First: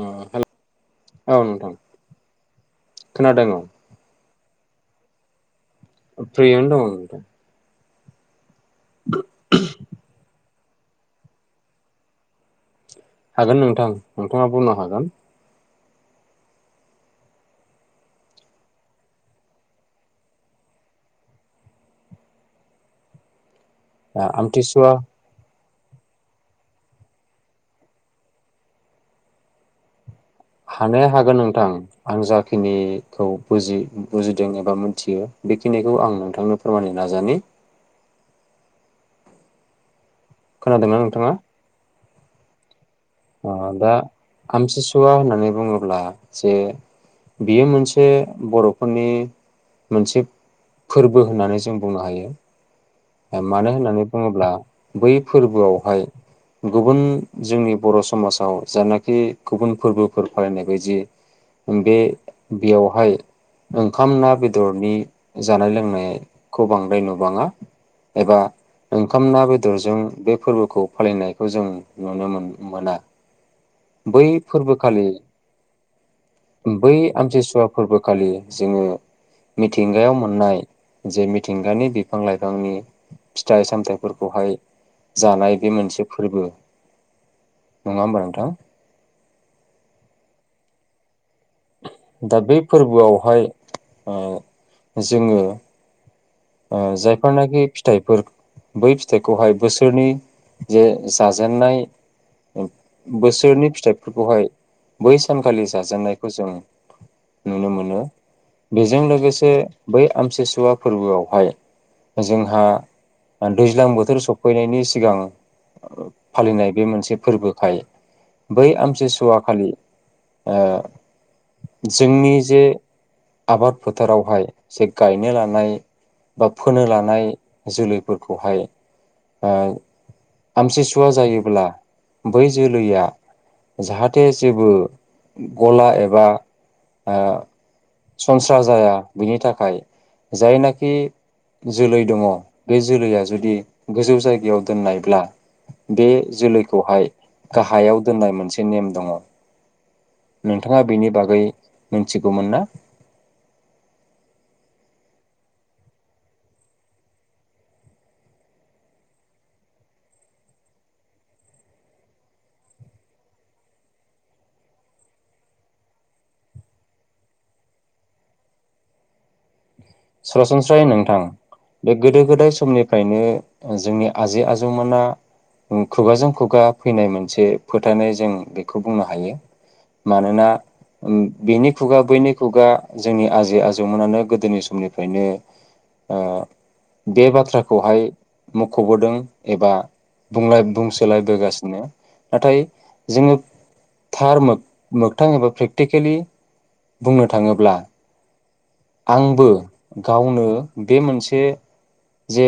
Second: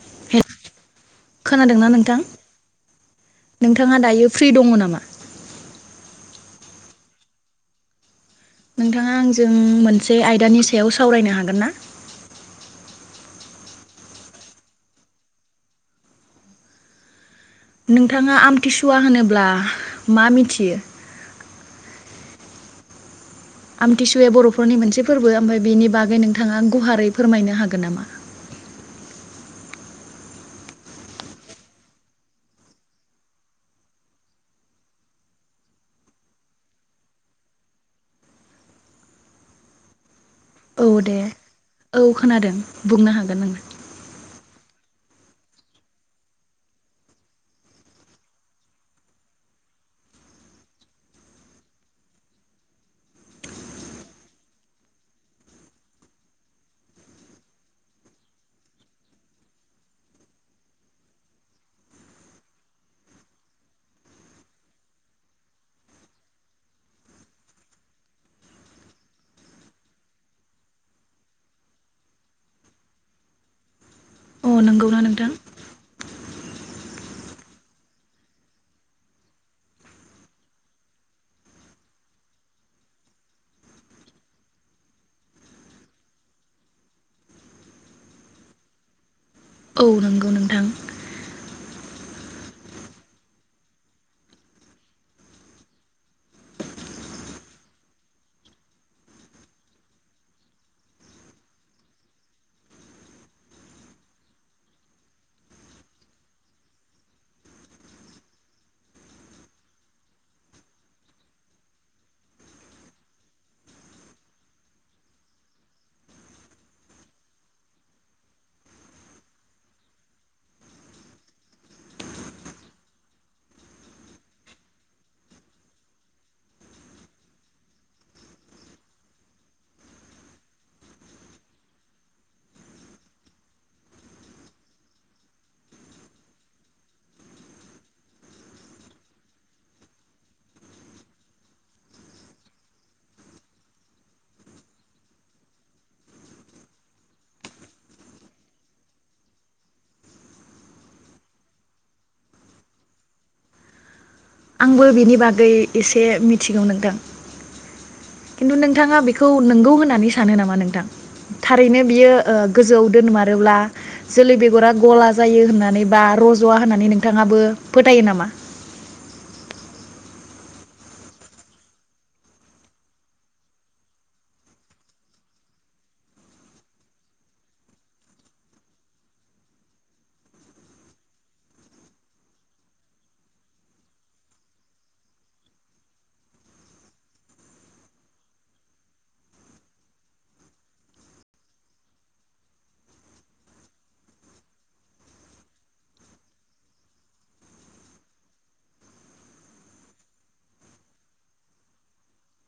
अ hello hello खोनादोंना नोंथां खोनादों औ नोंथाङा दायो फ्रि दङ नामा? फ्रियैनो दङ नोंथाङा आंजों मोनसे आयदानि सा सायाव सावरायनो हागोन ना? हागोन नोंथां नोंथाङा बुंनो हागोन। नोंथाङा आमथिसुवा होनोब्ला मा मिथियो? आमथिसुवाया बर'फोरनि आमथिसुवा मोनसे फोरबो ओमफ्राय बेनि बागै नोंथाङा गुवारै फोरमायनो हागोन नामा? हानाया हागोन नोंथां आं जाखिनिखौ बुजियो बुजिदों एबा मिथियो बेखिनिखौ आं नोंथांनो फोरमायनो नाजानि। औ खोनादोंना दे नोंथाङा औ खोनादों। बुंनो हागोन अ नोंथां। दा आमथिसुवा होननानै बुङोब्ला जे बियो मोनसे बर'फोरनि मोनसे फोरबो होननानै जों बुंनो हायो। मानो होननानै बुङोब्ला बै फोरबोआवहाय गुबुन जोंनि बर' समाजाव जेनाखि गुबुन फोरबोफोर फालिनाय बायदि बे बेवहाय ओंखाम ना बेदरनि जानाय लोंनायखौ बांद्राय नुबाङा। एबा ओंखाम ना बेदरजों बे फोरबोखौ फालिनायखौ जों नुनो मोना। बै अ नंगौना फोरबोखालि नोंथां बै आमथिसुवा फोरबोखालि जोङो मिथिंगायाव मोननाय जे मिथिंगानि बिफां लाइफां नि फिथाइ सामथाइफोरखौहाय जानाय बे मोनसे फोरबो नङा होमबा नोंथां। औ नोंगौ नोंथां। दा बे फोरबोआवहाय ओ जोङो ओ जायफोरनाखि फिथाइफोर बै फिथाइखौहाय बोसोरनि जे जाजेननाय बोसोरनि फिथाइफोरखौहाय बै सानखालि जाजेननायखौ जों नुनो मोनो बेजों लोगोसे बै आमथिसुवा फोरबोआव हाय जोंहा दैज्लां बोथोर सफैनायनि सिगां फालिनाय बे मोनसे फोरबोखाय बै आमथिसुवा खालि ओ जोंनि जे आबाद फोथारावहाय जे गायनो लानाय बा फोनो लानाय जोलैफोरखौहाय आमथिसुवा जायोब्ला बै जोलैया जाहाथे जेबो गला एबा सनस्रा जाया बिनि थाखाय जायना खि जोलै दङ बे जोलैया जुदि गोजौ जायगायाव दोननायब्ला बे जोलैखौहाय गाहायाव दोननाय मोनसे नेम दङ । नोंथाङा बेनि बागै मिथिगौमोन ना? आंबो बिनि बागै एसे मिथिगौ नोंथां । खिन्तु नोंथाङा बेखौ नोंगौ होननानै सानो नामा नोंथां? थारैनो बियो गोजौआव दोनमारोब्ला जोलै बेगरा गला जायो होननानै बा रज'वा होननानै नोंथाङाबो फोथायो नामा? सरासनस्रायै नोंथां बे गोदो गोदाय समनिफ्रायनो जोंनि आजै आजौमोना खुगाजों खुगा फैनाय मोनसे फोथायनाय जों बेखौ बुंनो हायो मानोना बेनि खुगा बैनि खुगा जोंनि आजै आजौमोनानो गोदोनि समनि खायनो ओ बे बाथ्राखौहाय मख'बोदों एबा बुंला -बुंसोलायबोगासिनो नाथाय जोङो थार मो-मोगथां एबा प्रेक्टिकेलि बुंनो थाङोब्ला आंबो गावनो बे मोनसे जे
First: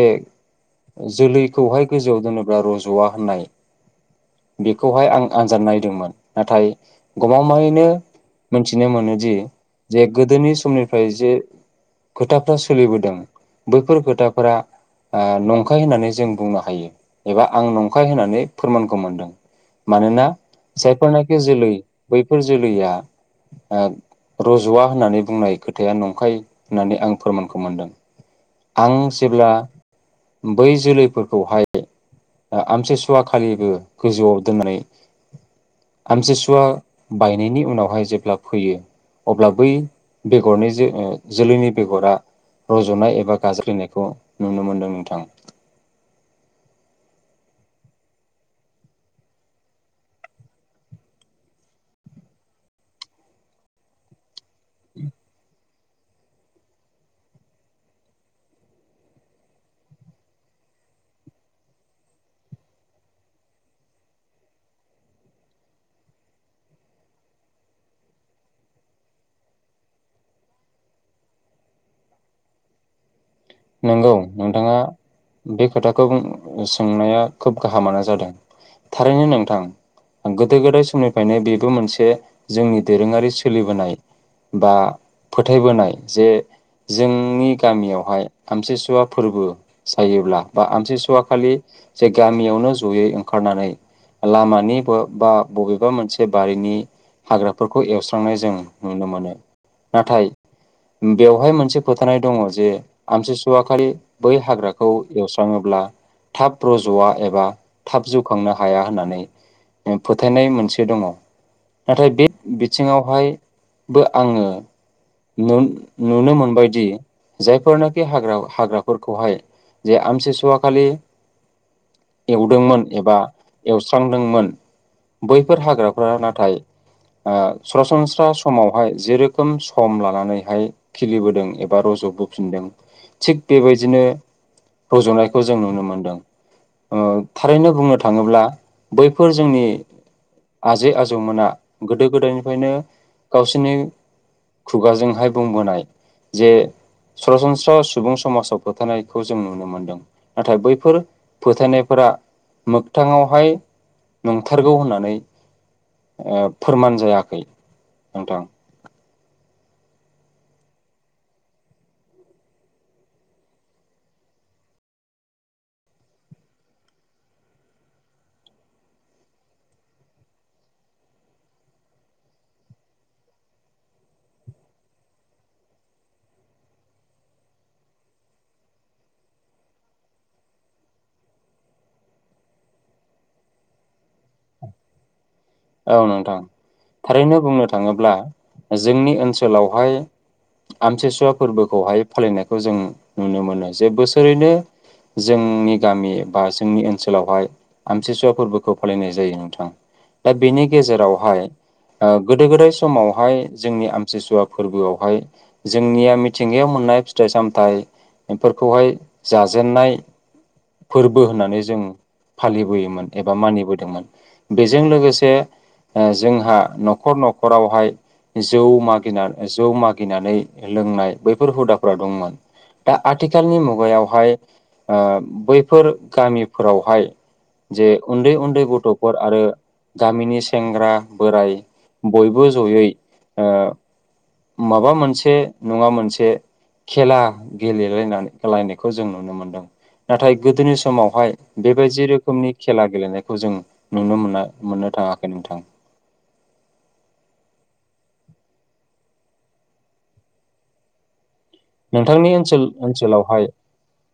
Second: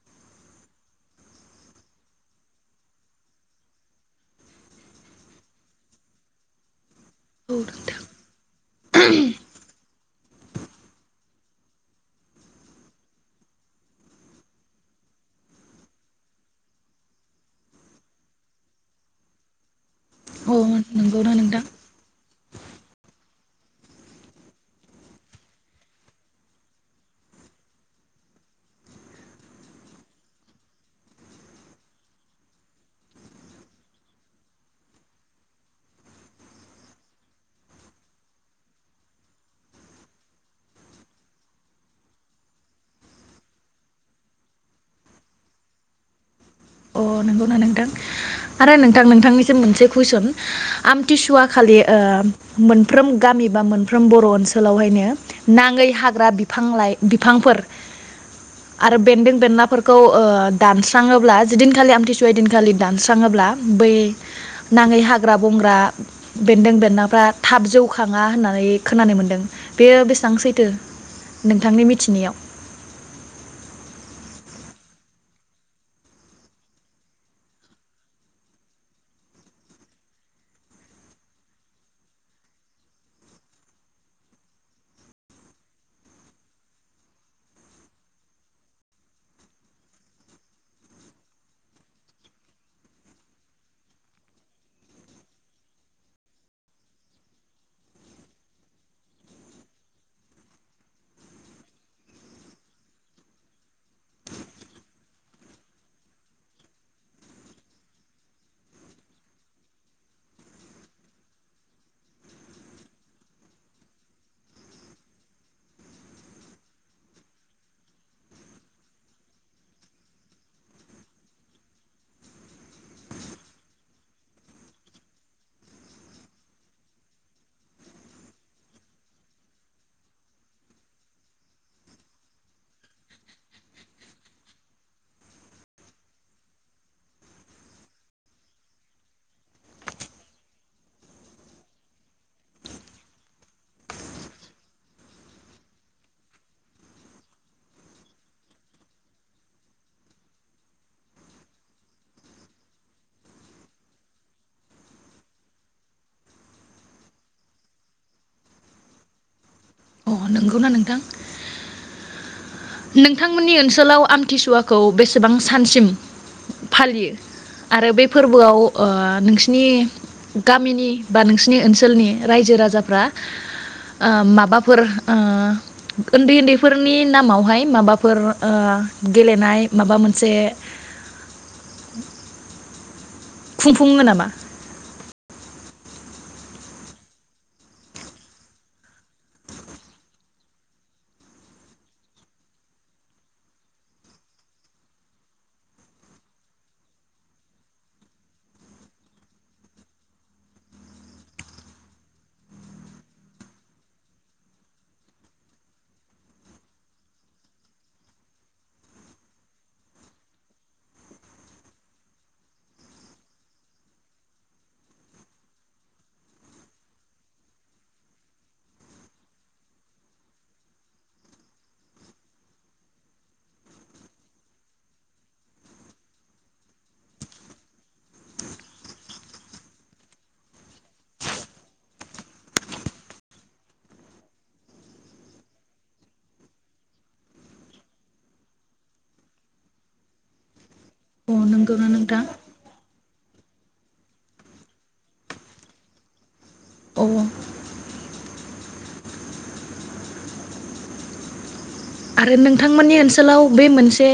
जोलैखौहाय गोजौआव दोनोब्ला रज'वा होननाय बेखौहाय आं आनजाद नायदोंमोन नाथाय औ गमामायैनो नोंथां। मिथिनो मोनोदि जे गोदोनि समनि जे खोथाफ्रा सोलिबोदों बैफोर खोथाफोरा ओ नंखाय होननानै जों बुंनो हायो एबा आं नंखाय होननानै फोरमानखौ मोनदों । मानोना अ नंगौना जायफोरनाखि नोंथां जोलै बैफोर जोलैया रज'वा होननानै बुंनाय खोथाया नंखाय होननानै आं फोरमानखौ मोनदों । आं जेब्ला बै जोलैफोरखौहाय आमथिसुवा खालिबो गोजौआव दोननानै आमथिसुवा बायनायनि उनावहाय जेब्ला फोयो अब्ला बै बेगरनि जे-जोलैनि बेगरा रज'नाय एबा गाज्लायनायखौ नुनो मोनदों नोंथां । अ नोंगौना नोंथां आरो नोंथां नोंथांनिसिम मोनसे कुइसन आमथिसुवा खालि ओ मोनफ्रोम गामि बा मोनफ्रोम बर' ओनसो नसोलावहायनो नाङै हाग्रा बिफां लाय बिफांफोर आरो बेन्दों बेनलाफोरखौ ओ दानस्रांङोब्ला जैदिनखालि आमथिसुवै दिनखालि दानस्राङोब्ला बै नाङै हाग्रा बंग्रा बेन्दों बेननाफ्रा थाब जौखाङा होननानै खोनानो मोनदों बेयो बेसां सैथो नोंथांनि मिथिनायाव? नोंगौ नोंथाङा बे खोथाखौ उम सोंनाया खोब गाहामानो जादों थारैनो नोंथां गोदो गोदाय समनिफायनो बेबो मोनसे जोंनि दोरोङारि सोलिबोनाय बा फोथायबोनाय जे जोंनि गामियावहाय। आमथिसुवा फोर्बो जायोब्ला बा आमथिसुवा खालि जे गामियावनो जयै ओंखारनानै लामानि बो बा बबेबा मोनसे बारिनि हाग्राफोरखौ एवस्रांनाय जों नुनो मोनो नाथाय बेवहाय मोनसे फोथानाय दङ जे आमथिसुवाखलि बै हाग्राखौ एवस्राङोब्ला थाब रजवा एबा थाब जौखांनो हाया होननानै फोथायनाय मोनसे दङ नाथाय बे बिथिङावहायबो आङो नुन-नुनो मोनबायदि जायफोरनो बे हाग्राव हाग्राफोरखौहाय जे आमथिसुवाखालि एवदोंमोन एबा एवस्रांदोंमोन बैफोर हाग्राफोरा नाथाय ओ सरासनस्रा समावहाय जेरोखोम सम लानानैहाय खिलिबोदों एबा रज'बोफिनदों थिग बेबायदिनो रज'नायखौ जों नुनो मोनदों ओ थारैनो बुंनो थाङोब्ला बैफोर जोंनि आजै आजौमोना गोदो गोदायनिफ्रायनो गावसिनि खुगाजोंहाय बुंबोनाय जे सरासन स्रा सुबुं समाजाव फोथानायखौ जों नुनो मोन्दों नाथाय बैफोर फोथायनायफोरा मोगथाङावहाय नोंथारगौ होननानै ओ फोरमान जायाखै नोंथां। अ नोंगौना नोंथां? नोंथांमोननि ओनसोलाव आमथिसुवाखौ बेसेबां सानसिम फालियो आरो बे फोर्बोआव ओ नोंसिनि गामिनि बा नोंसिनि ओनसोलनि रायजो राजाफ्रा ओ माबाफोर ओ ओन्दै ओन्दैफोरनि नामावहाय माबाफोर ओ गेलेनाय माबा मोनसे खुंफुंङो नामा? [inaudible] औ नोंथां, थारैनो बुंनो थाङोब्ला जोंनि ओनसोलावहाय आमथिसुवा फोर्बोखौहाय फालिनायखौ जों नुनो मोनो जे बोसोरैनो जोंनि गामि बा जोंनि ओनसोलावहाय आमथिसुवा फोरबोखौहाय फालिनाय जायो नोंथां। दा बिनि गेजेरावहाय ओ गोदो गोदाय समावहाय जोंनि आमथिसुवा फोर्बोआवहाय जोंनिया मिथिंगायाव मोननाय फिथाइ सामथाइफोरखौहाय जाजेनन्नाय फोर्बो होननानै जों फालिबोयोमोन एबा मानिबोदोंमोन बेजों लोगोसे से ओ जोंहा न'खर न'खरावहाय जौ मागिना जौ मागिनानै लोंनाय बैफोर हुदाफोरा दंमोन दा आथिखालनि मुगायावहाय ओ बैफोर गामिफोरावहाय जे उन्दै उन्दै गथ'फोर आरो गामिनि सेंग्रा बोराय बयबो जयै ओ माबा मोनसे नङा मोनसे खेला गेलेलायनानै लायनायखौ जों नुनो मोनदों नाथाय गोदोनि समाव अ हाय नंगौना बेबादि नोंथां? रोखोमनि खेला गेलेना खौ जों नुनो मोना मोननो थाङाखै नोंथां। अ नोंथांनि आरो ओनसोल नोंथांमोननि ओनसोलाव ओनसोलावहाय बे मोनसे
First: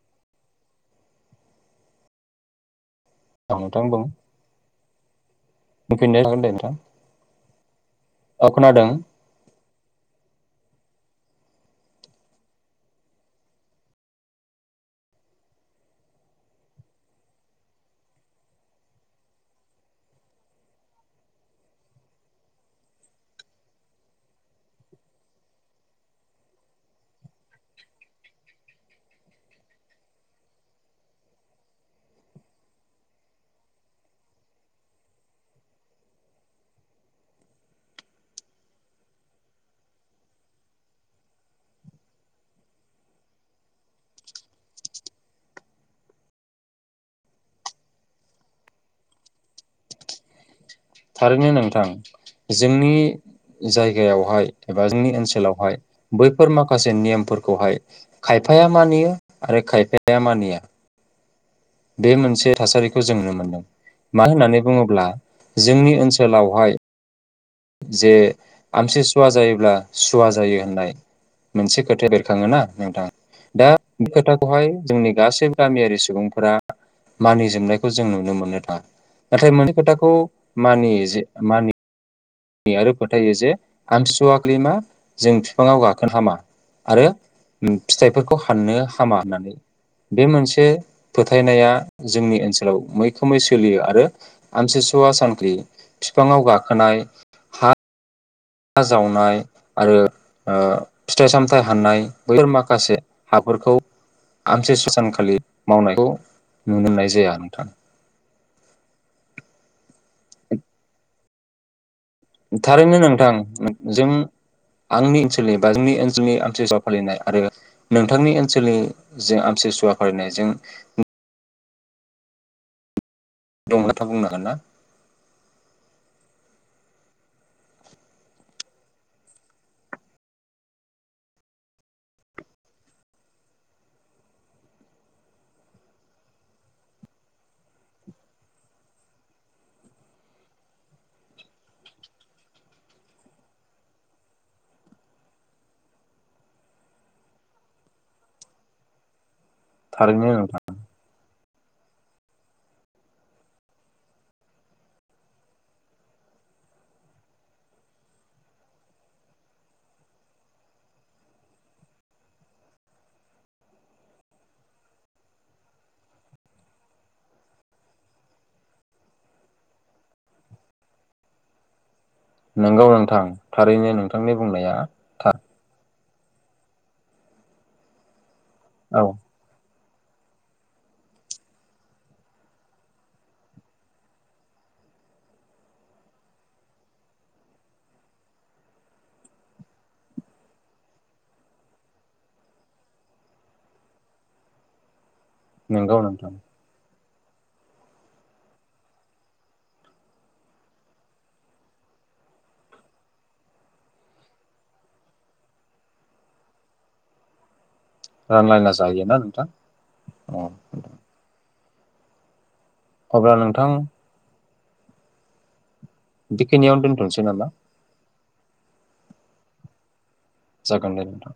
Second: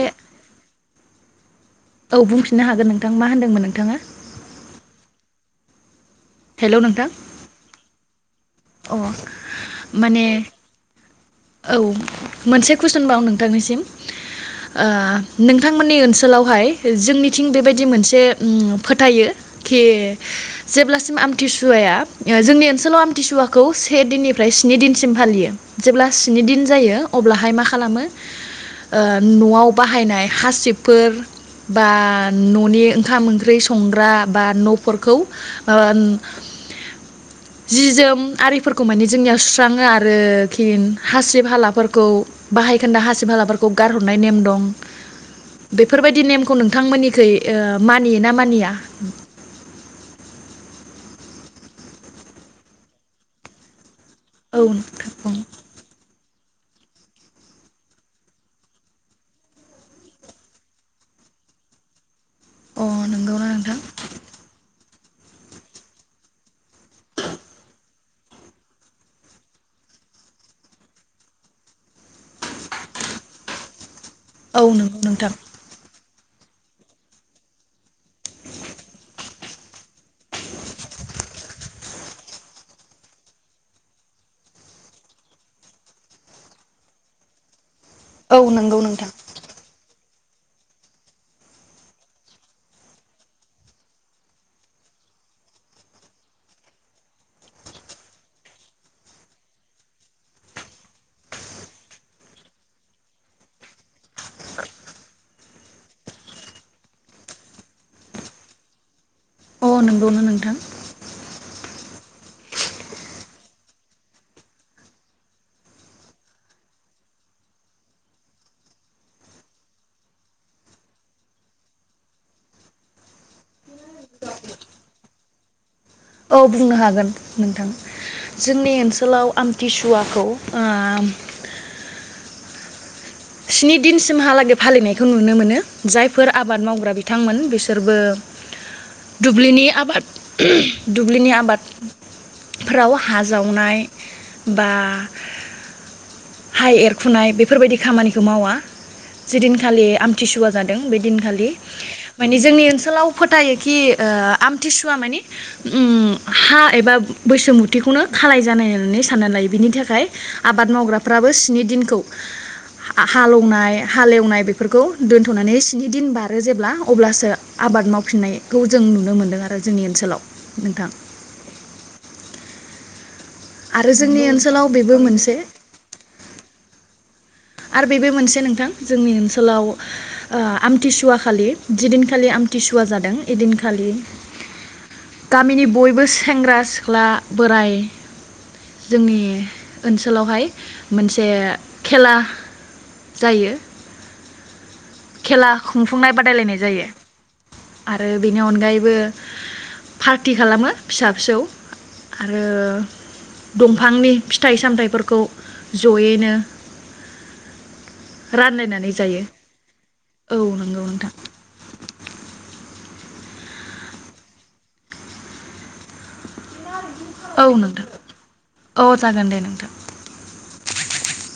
औ बुंफिननो हागोन नों थां मा औ होनदोंमोन नोंथां नोंथाङा? बुं बुंफिननो हागोन दे नोंथां। औ खोनादों अ माने औ मोनसे कुइसन बाव नोंथांनिसिम ओ नोंथांमोननि ओनसोलावहाय जोंनिथिं बेबायदि मोनसे उम फोथायो खि जेब्लासिम आमथिसुवाया ओ जोंनि ओनसोलाव आमथिसुवाखौ से दिननिफ्राय स्नि दिनसिम फालियो जेब्ला स्नि दिन जायो अब्लाहाय मा खालामो ओ न'आव बाहायनाय हासिबफोर बा न'नि ओंखाम ओंख्रि संग्रा बा न'फोरखौ ओन जि जोम आरिफोरखौ मानिे जोंनियाव सुस्राङो आरो खिन हासिब हालाफोरखौ बाहायखोन्दा हासिब हालाफोरखौ गारहरनाय नेम दं बेफोरबायदि नेमखौ नोंथांमोननिखै ओ मानियो ना मानिया थारैनो नोंथां जोंनि जाय यावहाय औ एबा जोंनि नोंथां ओनसोलावहाय बैफोर माखासे नेयमफोरखौहाय खायफाया मानियो आरो खायफाया मानिया बे मोनसे अ थासारिखौ जों नुनो नंगौना मोनदों नोंथां मानो होननानै बुङोब्ला जोंनि ओनसोलावहाय [inaudible] जे आमसि सुवा जायोब्ला सुवा जायो होननाय मोनसेख खोथया बेरखाङो ना नोंथां दा बे औ खोथाखौहाय नंगौ जोंनि नोंथां गासैबो गामियारि सुबुंफो फोरा मानि जोमनायखौ जों नुनो मोननो थाङा नाथाय मोनै खोथा खौ मानियो जे मानि नियो आरो फोथायो जे आमसुवाखालि मा जों फिफाङाव गाखोन हामा आरो औ फिथाइफोरखौ हाननो नंगौ नोंथां हामा होननानै बे मोनसे फोथायनाया जोंनि ओनसोलाव मैखोमै सोलियो आरो आमसिसुवा सानखालि बिफाङाव गाखोनाय हा हा जावनाय आरो ओ फिथाइ सामथाइ हाननाय बैफोर माखासे हाफोरखौ आमसि स सानखालि मावनायखौ नुनो मोननाय जाया नोंथां अ नोंगौनो नोंथां थारैनो नोंथां जों आंनि ओनसोलनि बा जोंनि ओनसोलनि आमथिसुसुवा फालिनाय आरो नोंथांनि ओनसोलनि जों आमतुसुवा फालिनायजों दं नथा बुंनो हाग ना? औ बुंनो हागोन नोंथां जोंनि ओनसोलाव आमथिसुवाखौ ओ स्नि दिनसिमहालागै फालिनायखौ नुनो मोनो जायफोर आबाद मावग्रा बिथांमोन बिसोरबो दुब्लिनि आबाद दुब्लिनि आबाद फोराव हा जावनाय बा हा एरखुनाय बेफोरबायदि खामानि खोमावा जिदिनखालि थारैनो आमथिसुवा नोंथां जादों बे दिनखालि मानि जोंनि ओनसोलाव फोथायोखि ओ आमथिसुवा मानि ओम हा एबा बैसुमुथिखौनो खालाय जानाय होननानै सानना लायो बिनि थाखाय आबाद मावग्राफ्राबो स्नि दिनखौ हालेवनाय हालेवनाय बेफोरखौ दोनथ'नानै स्नि दिन बारो जेब्ला अब्लासो आबाद मावफिननायखौ जों नुनो मोनदों आरो जोंनि ओनसोलाव नोंथां नोंगौ नोंथां थारैनो आरो जोंनि नोंथांनि ओनसोलाव बुंनाया बेबो थार मोनसे आरो बेबो मोनसे नों थां औ जोंनि ओनसोलाव ओ आमथिसुवा खालि जिदिनखालि आमथिसुवा जादों इदिनखालि गामिनि बयबो सेंग्रा सिख्ला बोराय जोंनि ओनसोलावहाय मोनसे खेला जायो खेला नंगौ खुंफुंनाय नोंथां बादायलायनाय जायो आरो बेनि अनगायैबो पार्टि खालामो फिसा फिसौ आरो दंफांनि फिथाइ सामथायाइफोरखौ जयैनो रानलायना जायो ना नोंथां औ नंगौ नोंथां अब्ला नोंथां। दिख नियावनो दोनथसै औ नामा? नोंथां औ जागोन दे नोंथां। जागोन दे नोंथां।